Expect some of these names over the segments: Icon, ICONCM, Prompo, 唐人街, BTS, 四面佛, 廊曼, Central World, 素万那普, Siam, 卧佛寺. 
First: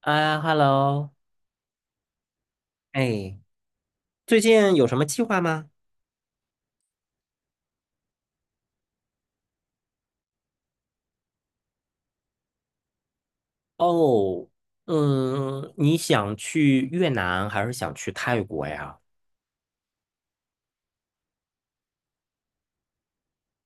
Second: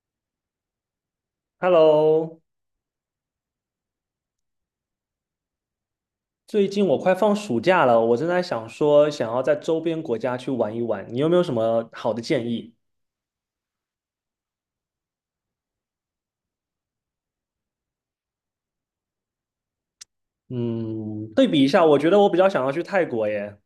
啊，Hello，Hello，哎，最近有什么计划吗？最近我快放暑假了，我正在想说想要在周边国家去玩一玩，你有没有什么好的建议？哦，嗯，你想去越南还是想去泰国呀？嗯，对比一下，我觉得我比较想要去泰国耶。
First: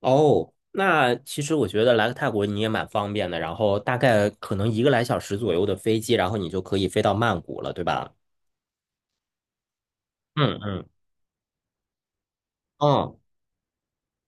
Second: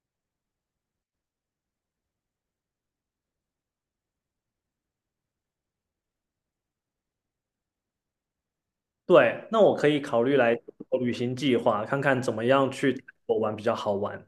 哦，那其实我觉得来个泰国你也蛮方便的，然后大概可能一个来小时左右的飞机，然后你就可以飞到曼谷了，对吧？对，那我可以考虑来嗯嗯做旅行计划，看看怎么样去泰嗯，国玩比较好玩。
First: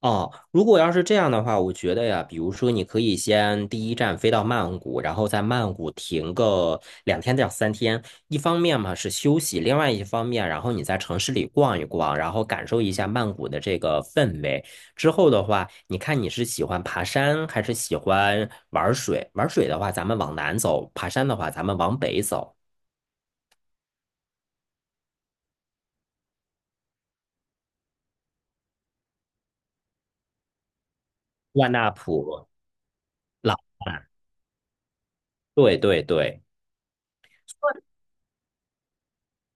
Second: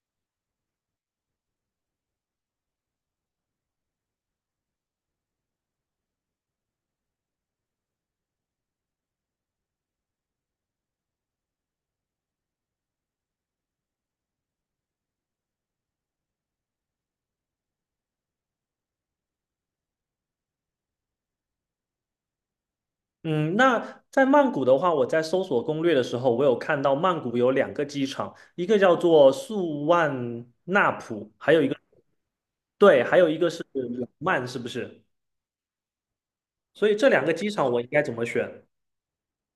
哦，如果要是这样的话，我觉得呀，比如说你可以先第一站飞到曼谷，然后在曼谷停个2天到3天。一方面嘛是休息，另外一方面，然后你在城市里逛一逛，然后感受一下曼谷的这个氛围。之后的话，你看你是喜欢爬山还是喜欢玩水？玩水的话，咱们往南走；爬山的话，咱们往北走。嗯，那在曼谷的话，我在搜索攻略的时候，我有看到曼谷有两个机场，一个叫做素万那普，还有一万个，纳普、对，还有一个老是挝，廊曼，是不是？对对对。所以这两个机场我应该怎么选？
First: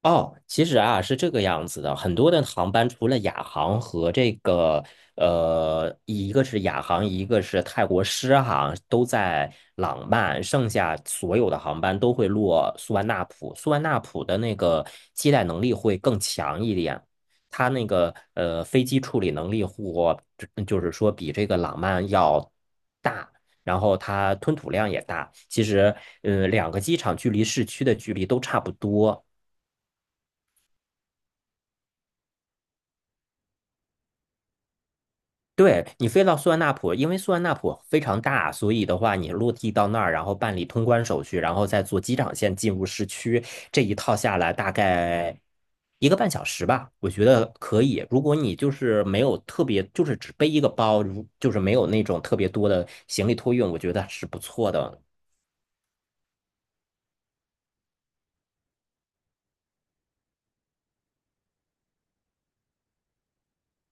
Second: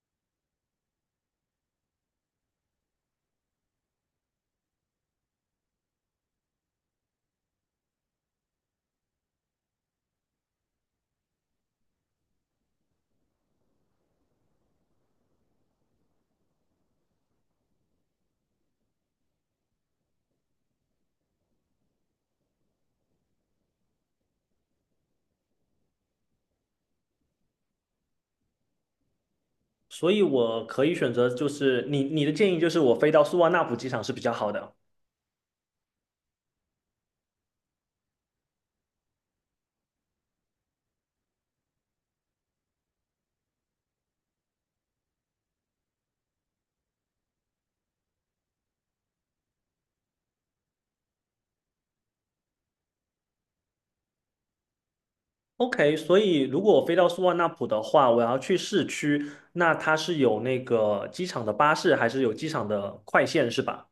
哦，其实啊是这个样子的，很多的航班除了亚航和这个一个是亚航，一个是泰国狮航，都在朗曼，剩下所有的航班都会落苏万纳普。苏万纳普的那个接待能力会更强一点，它那个飞机处理能力或就是说比这个朗曼要大。然后它吞吐量也大，其实，两个机场距离市区的距离都差不多。所以我可以选择，就是你的建议就是我飞到苏万那普机场是比较好的。对，你飞到苏万那普，因为苏万那普非常大，所以的话，你落地到那儿，然后办理通关手续，然后再坐机场线进入市区，这一套下来大概一个半小时吧，我觉得可以。如果你就是没有特别，就是只背一个包，就是没有那种特别多的行李托运，我觉得是不错的。OK，所以如果我飞到苏万那普的话，我要去市区，那它是有那个机场的巴士，还是有机场的快线是吧？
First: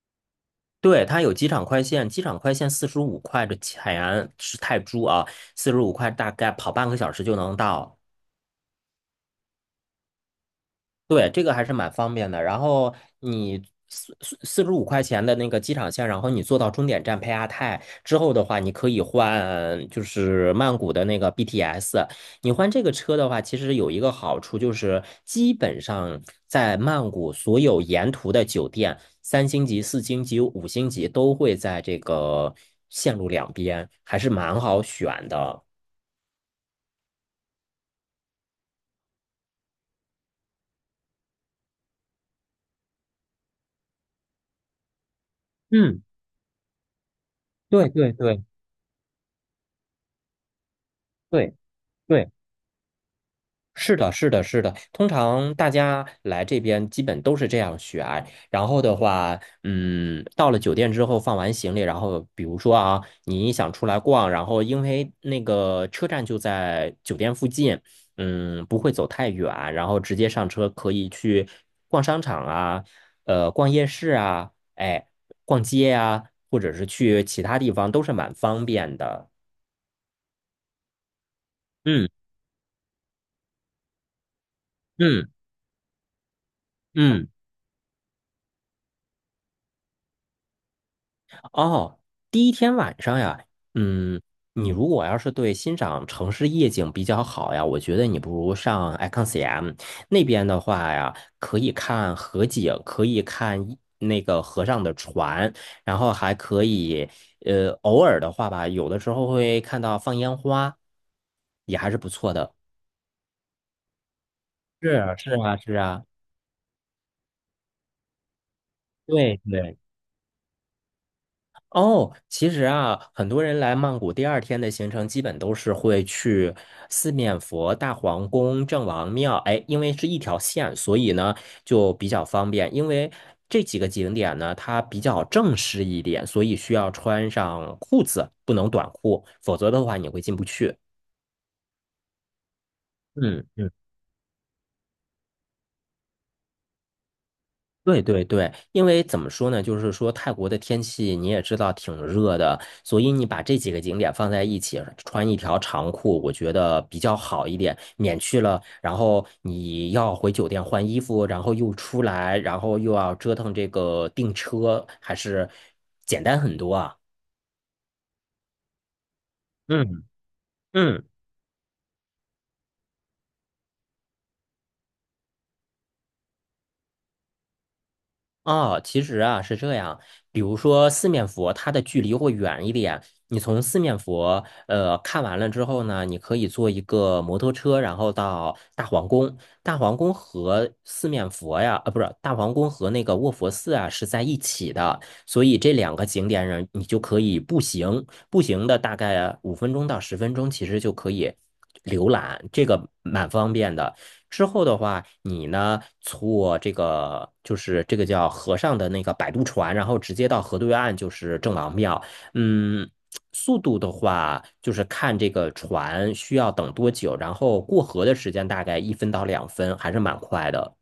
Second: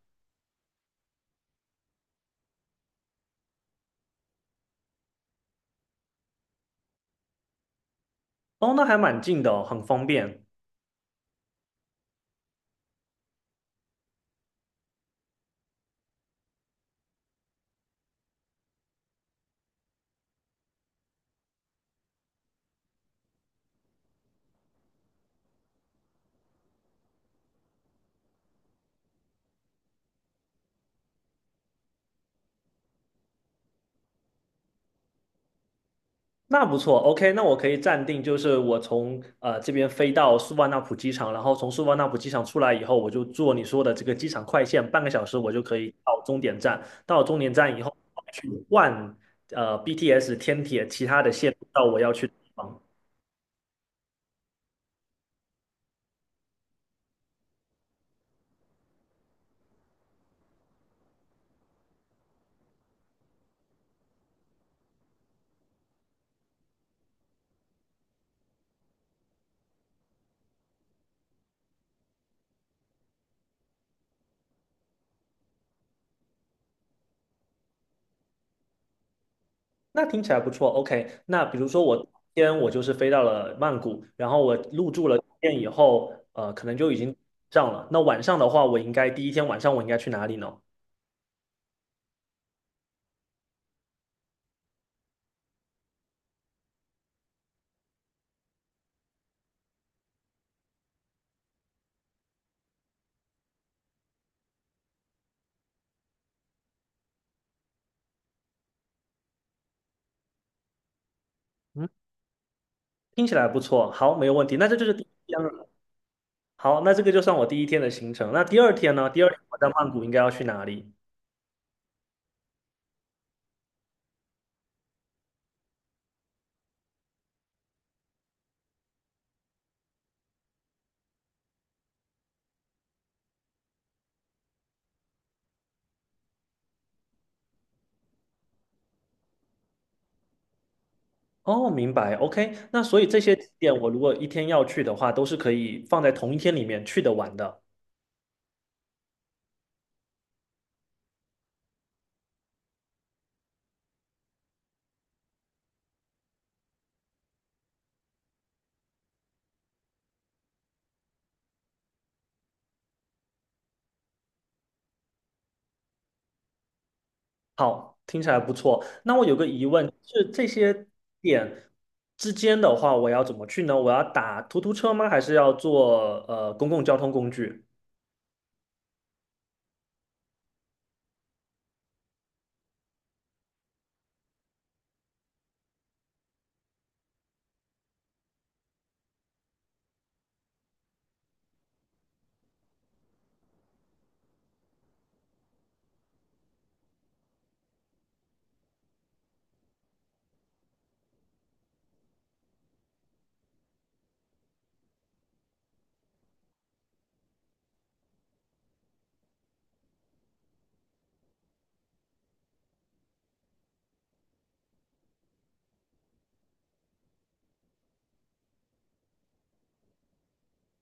对，它有机场快线，机场快线四十五块的钱是泰铢啊，四十五块大概跑半个小时就能到。哦，那还蛮近的哦很方便。对，这个还是蛮方便的。然后你四十五块钱的那个机场线，然后你坐到终点站佩亚泰之后的话，你可以换就是曼谷的那个 BTS。你换这个车的话，其实有一个好处就是，基本上在曼谷所有沿途的酒店，三星级、四星级、五星级都会在这个线路两边，还是蛮好选的。那不错，OK，那我可以暂定，就是我从这边飞到素万那普机场，然后从素万那普机场出来以后，我就坐你说的这个机场快线，半个小时我就可以嗯，到终点站。到终点站以对后，对对去换BTS 天铁其他的线对路到我要去对。的地方。是的，是的，是的。通常大家来这边基本都是这样选。然后的话，到了酒店之后放完行李，然后比如说啊，你想出来逛，然后因为那个车站就在酒店附近，不会走太远，然后直接上车可以去逛商场啊，逛夜市啊，哎，逛街啊，或者是去其他地方都是蛮方便的。那听起来不错，OK。那比如说我嗯今天我就是飞到了曼谷，然后我入住了酒嗯店以后，可能就已经嗯。上了。那晚上的话，我应该第一天晚上我应该去哪里呢？哦，第一天晚上呀，嗯，你如果要是对欣赏城市夜景比较好呀，我觉得你不如上 ICONCM 那边的话呀，可以看河景，可以看一那个河上的船，然后还可以，偶尔的话吧，有的时候会看到放烟花，也嗯。还是不错的。听起来不错，好，没有问题。那这就是是第一啊，是天啊，了。是啊，好，那这个就算我第一天的行程。那第二天呢？第二天对我在对。曼谷应该要去哪里？哦，其实啊，很多人来曼谷第二天的行程基本都是会去四面佛、大皇宫、郑王庙。哎，因为是一条线，所以呢就比较方便。因为这几个景点呢，它比较正式一点，所以需要穿上裤子，不能短裤，否则的话你会进不去。哦，明白。OK，那所以这些嗯景嗯点我如果一天要去的话，都是可以放在同一天里面去得完的。对对对，因为怎么说呢，就是说泰国的天气你也知道挺热的，所以你把这几个景点放在一起，穿一条长裤，我觉得比较好一点，免去了然后你要回酒店换衣服，然后又出来，然后又要折腾这个订车，还是简单很多啊。好，听起来不错。那我有个疑问，嗯是这些嗯。点之间的话，我要怎么去呢？我要打突突车吗？还是要坐公共交通工具？哦，其实啊是这样，比如说四面佛，它的距离会远一点。你从四面佛，看完了之后呢，你可以坐一个摩托车，然后到大皇宫。大皇宫和四面佛呀，啊，不是，大皇宫和那个卧佛寺啊是在一起的，所以这两个景点上你就可以步行，步行的大概5分钟到10分钟，其实就可以浏览，这个蛮方便的。之后的话，你呢坐这个就是这个叫河上的那个摆渡船，然后直接到河对岸就是郑王庙。嗯，速度的话就是看这个船需要等多久，然后过河的时间大概1分到2分，还是蛮快的。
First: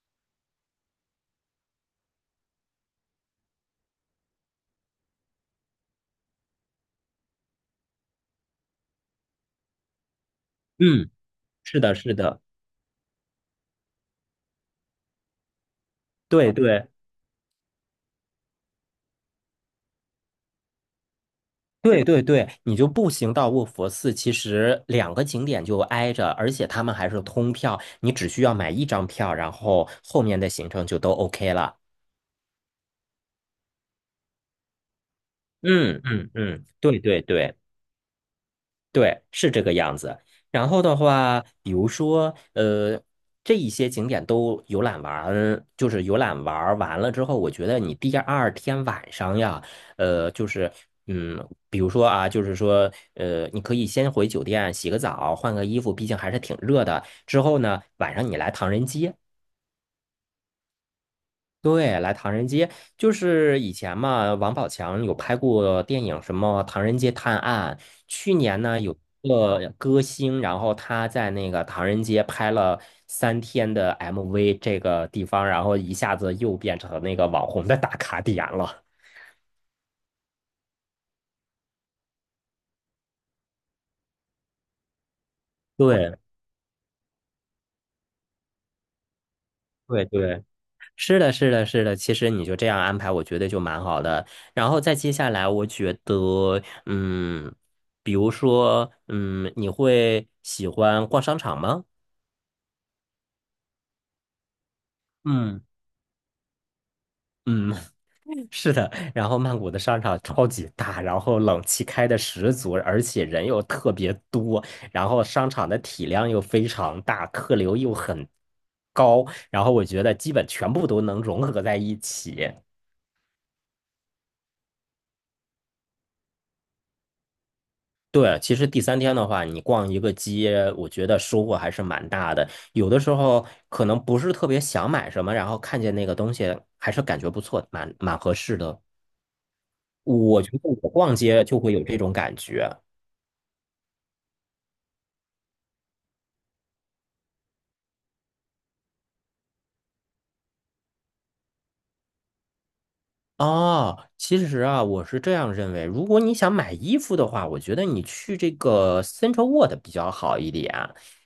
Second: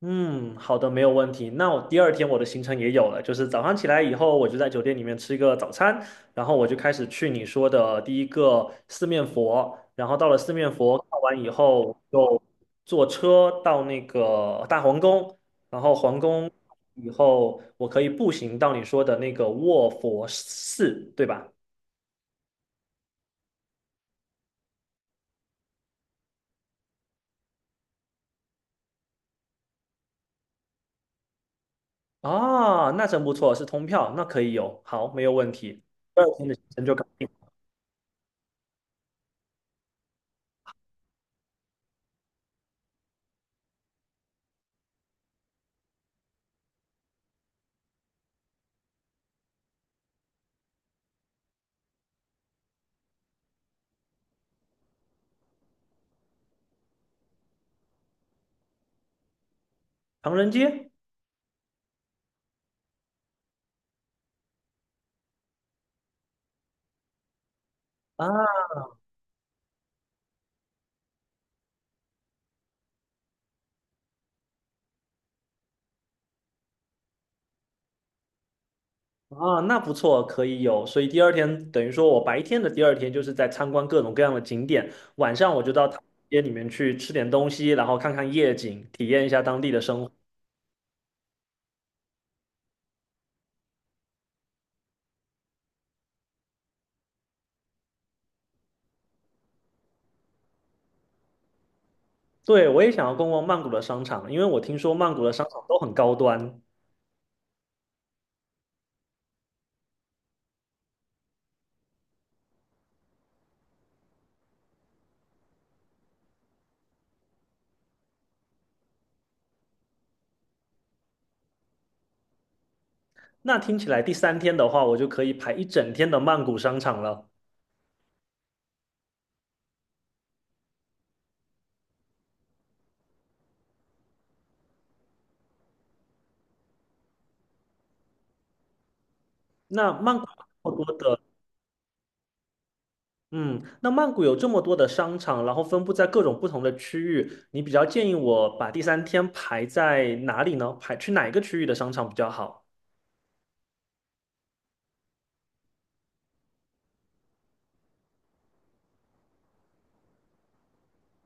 嗯，好的，没有问题。那我第二天我的行程也有了，就是早上起来以后，我就在酒店里面吃一个早餐，然后我就开始去你说的第一个四面佛，然后到了四面佛嗯，看完以是的，后，是就的，坐车到那个大皇宫，然后皇宫对对。以后，我可以步行到你说的那个卧佛寺，对吧？对对对，你就步行到卧佛寺，其实两个景点就挨着，而且他们还是通票，你只需要买一张票，然后后面的行程就都 OK 了。啊，那真不错，是通票，那可以有，好，没有问题。嗯第二嗯天的行嗯，程就对搞对定，对对，是这个样子。然后的话，比如说，这一些景点都游览完，就是游览玩儿完了之后，我觉得你第二天晚上呀，就是，嗯，比如说啊，就是说，你可以先回酒店洗个澡，换个衣服，毕竟还是挺热的。之后呢，晚上你来唐人街。唐人街。对，来唐人街，就是以前嘛，王宝强有拍过电影，什么《唐人街探案》。去啊。年呢，有一个歌星，然后他在那个唐人街拍了三天的 MV，这个地方，然后一下子又变成那个网红的打卡点了。啊，那不错，可以有。所以第二天等于说我白天的第二天就是在参观各种各样的景点，晚上我就到唐对，街里面去吃点东西，然后看看夜景，体验一下当地的生对，活。对，是的，是的，是的。其实你就这样安排，我觉得就蛮好的。然后再接下来，我觉得，比如说，你会喜欢逛商场吗？对，我也想要逛逛曼谷的商场，因为我听说曼谷的商嗯场都很高端。嗯，是的。然后曼谷的商场超级大，然后冷气开的十足，而且人又特别多，然后商场的体量又非常大，客流又很高，然后我觉得基本全部都能融合在一起。那听起来第三天的话，我就可以排一整天的曼谷商场了。对，其实第三天的话，你逛一个街，我觉得收获还是蛮大的。有的时候可能不是特别想买什么，然后看见那个东西还是感觉不错，蛮合适的。那曼谷我有觉得那么我多逛的。街就会有这种感觉。嗯，那曼谷有这么多的商场，然后分布在各种不同的区域，你比较建议我把第三天排在哪里呢？排去哪一个区域的商场比较好哦，其实啊，我是这样认为，如果你想买衣服的话，我觉得你去这个 Central World 比较好一点，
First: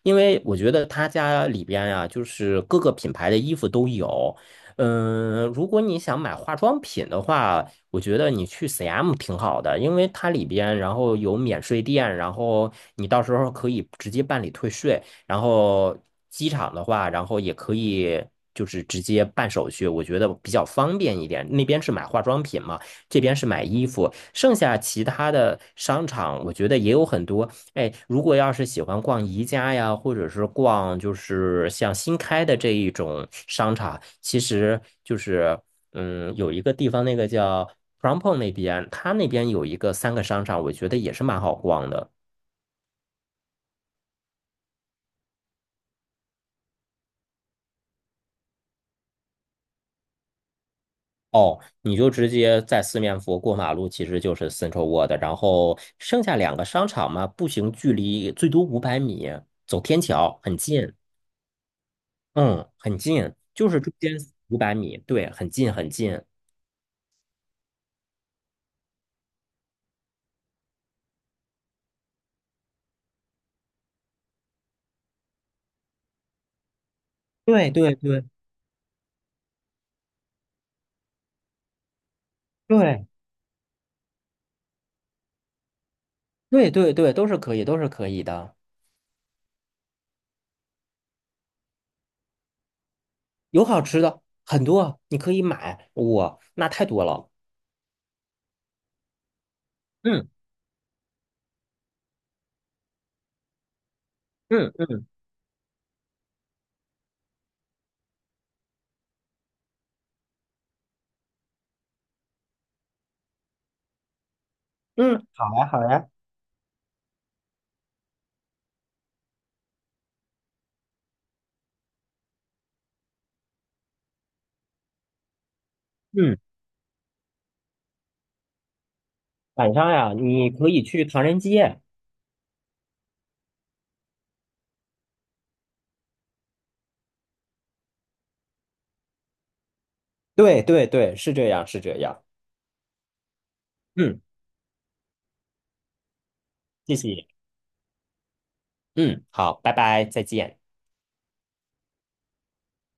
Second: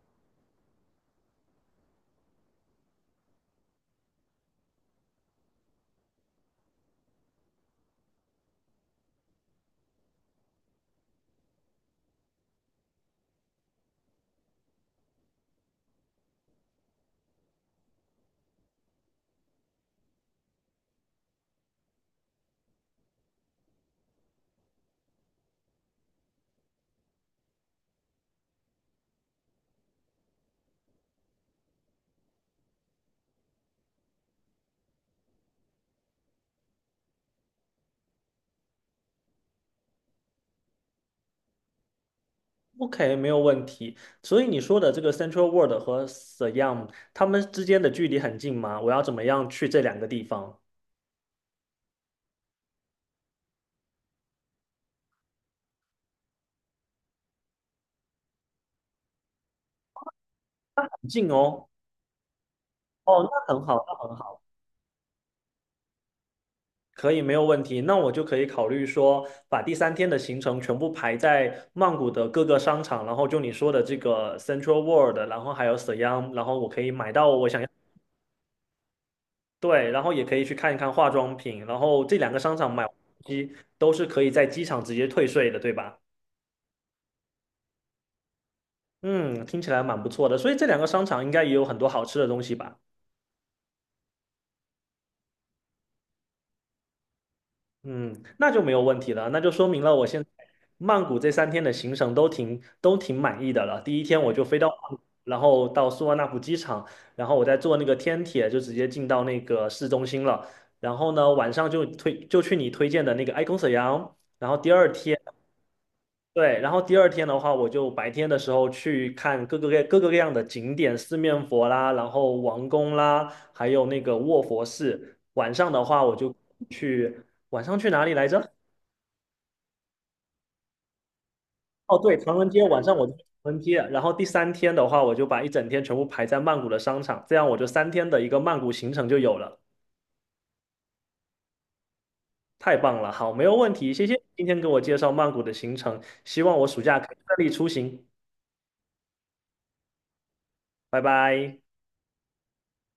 因为我觉得他家里边呀、就是各个品牌的衣服都有。如果你想买化妆品的话，我觉得你去 CM 挺好的，因为它里边然后有免税店，然后你到时候可以直接办理退税。然后机场的话，然后也可以就是直接办手续，我觉得比较方便一点。那边是买化妆品嘛，这边是买衣服。剩下其他的商场，我觉得也有很多。哎，如果要是喜欢逛宜家呀，或者是逛就是像新开的这一种商场，其实就是有一个地方那个叫 Prompo 那边，它那边有一个三个商场，我觉得也是蛮好逛的。？OK，没有问题。所以你说的这个 Central World 和 Siam，它们之间的距离很近吗？我要怎么样去这两个地方？哦，你就直接在四面佛过马路，其实就是 Central World，然后剩下两个商场嘛，步行距离最多五百米，走天桥很那近，很近哦。嗯，很哦，近，那很就好，是中间五百米，对，很近很近，可以，没有问题。那我就可以考虑说，把第三天的行程全部排在曼谷的各个商场，然后就你说的这个 Central World，然后还有 Siam，然后我可以买到我想要，对对对对，然后也可以去看一看化妆品，然后这两个商场买完对东西都是可以在机场直接退税的，对吧？对对对，都是可以，都是可以的，嗯，听起来蛮不错的。所以这两个商场应该也有很多好吃的东西吧？有好吃的很多，你可以买，哇，那太多了，嗯，那就没有问题了，那就说明了我现在嗯曼谷这三天的行程都挺满意的了。第一天我就飞到嗯曼谷，嗯然后到素万那普机场，然后我再坐那个天铁就直接进到那个市中心了。然后呢，晚上就去你推荐的那个 Icon 沈阳。然后第二天，嗯对，然后第二天的话，我就白天的时候去看各个各样的景点，四面佛啦，然后王宫啦，还有那个卧佛寺。晚上的话，我就嗯，去晚上去哪里来着？晚上呀，你可以去唐人街，哦，对，唐人街晚上我就去唐人街，然后第三天的话，我就把一整天全部排在曼谷的商场，这样我就三天的一个曼谷行程就有了。对对对，是这样是这样，太棒了，好，没有问题，谢谢你嗯，今天给我介绍曼谷的行程，希望我暑谢假可以谢。顺利出行，嗯，好，拜拜，再见。拜拜。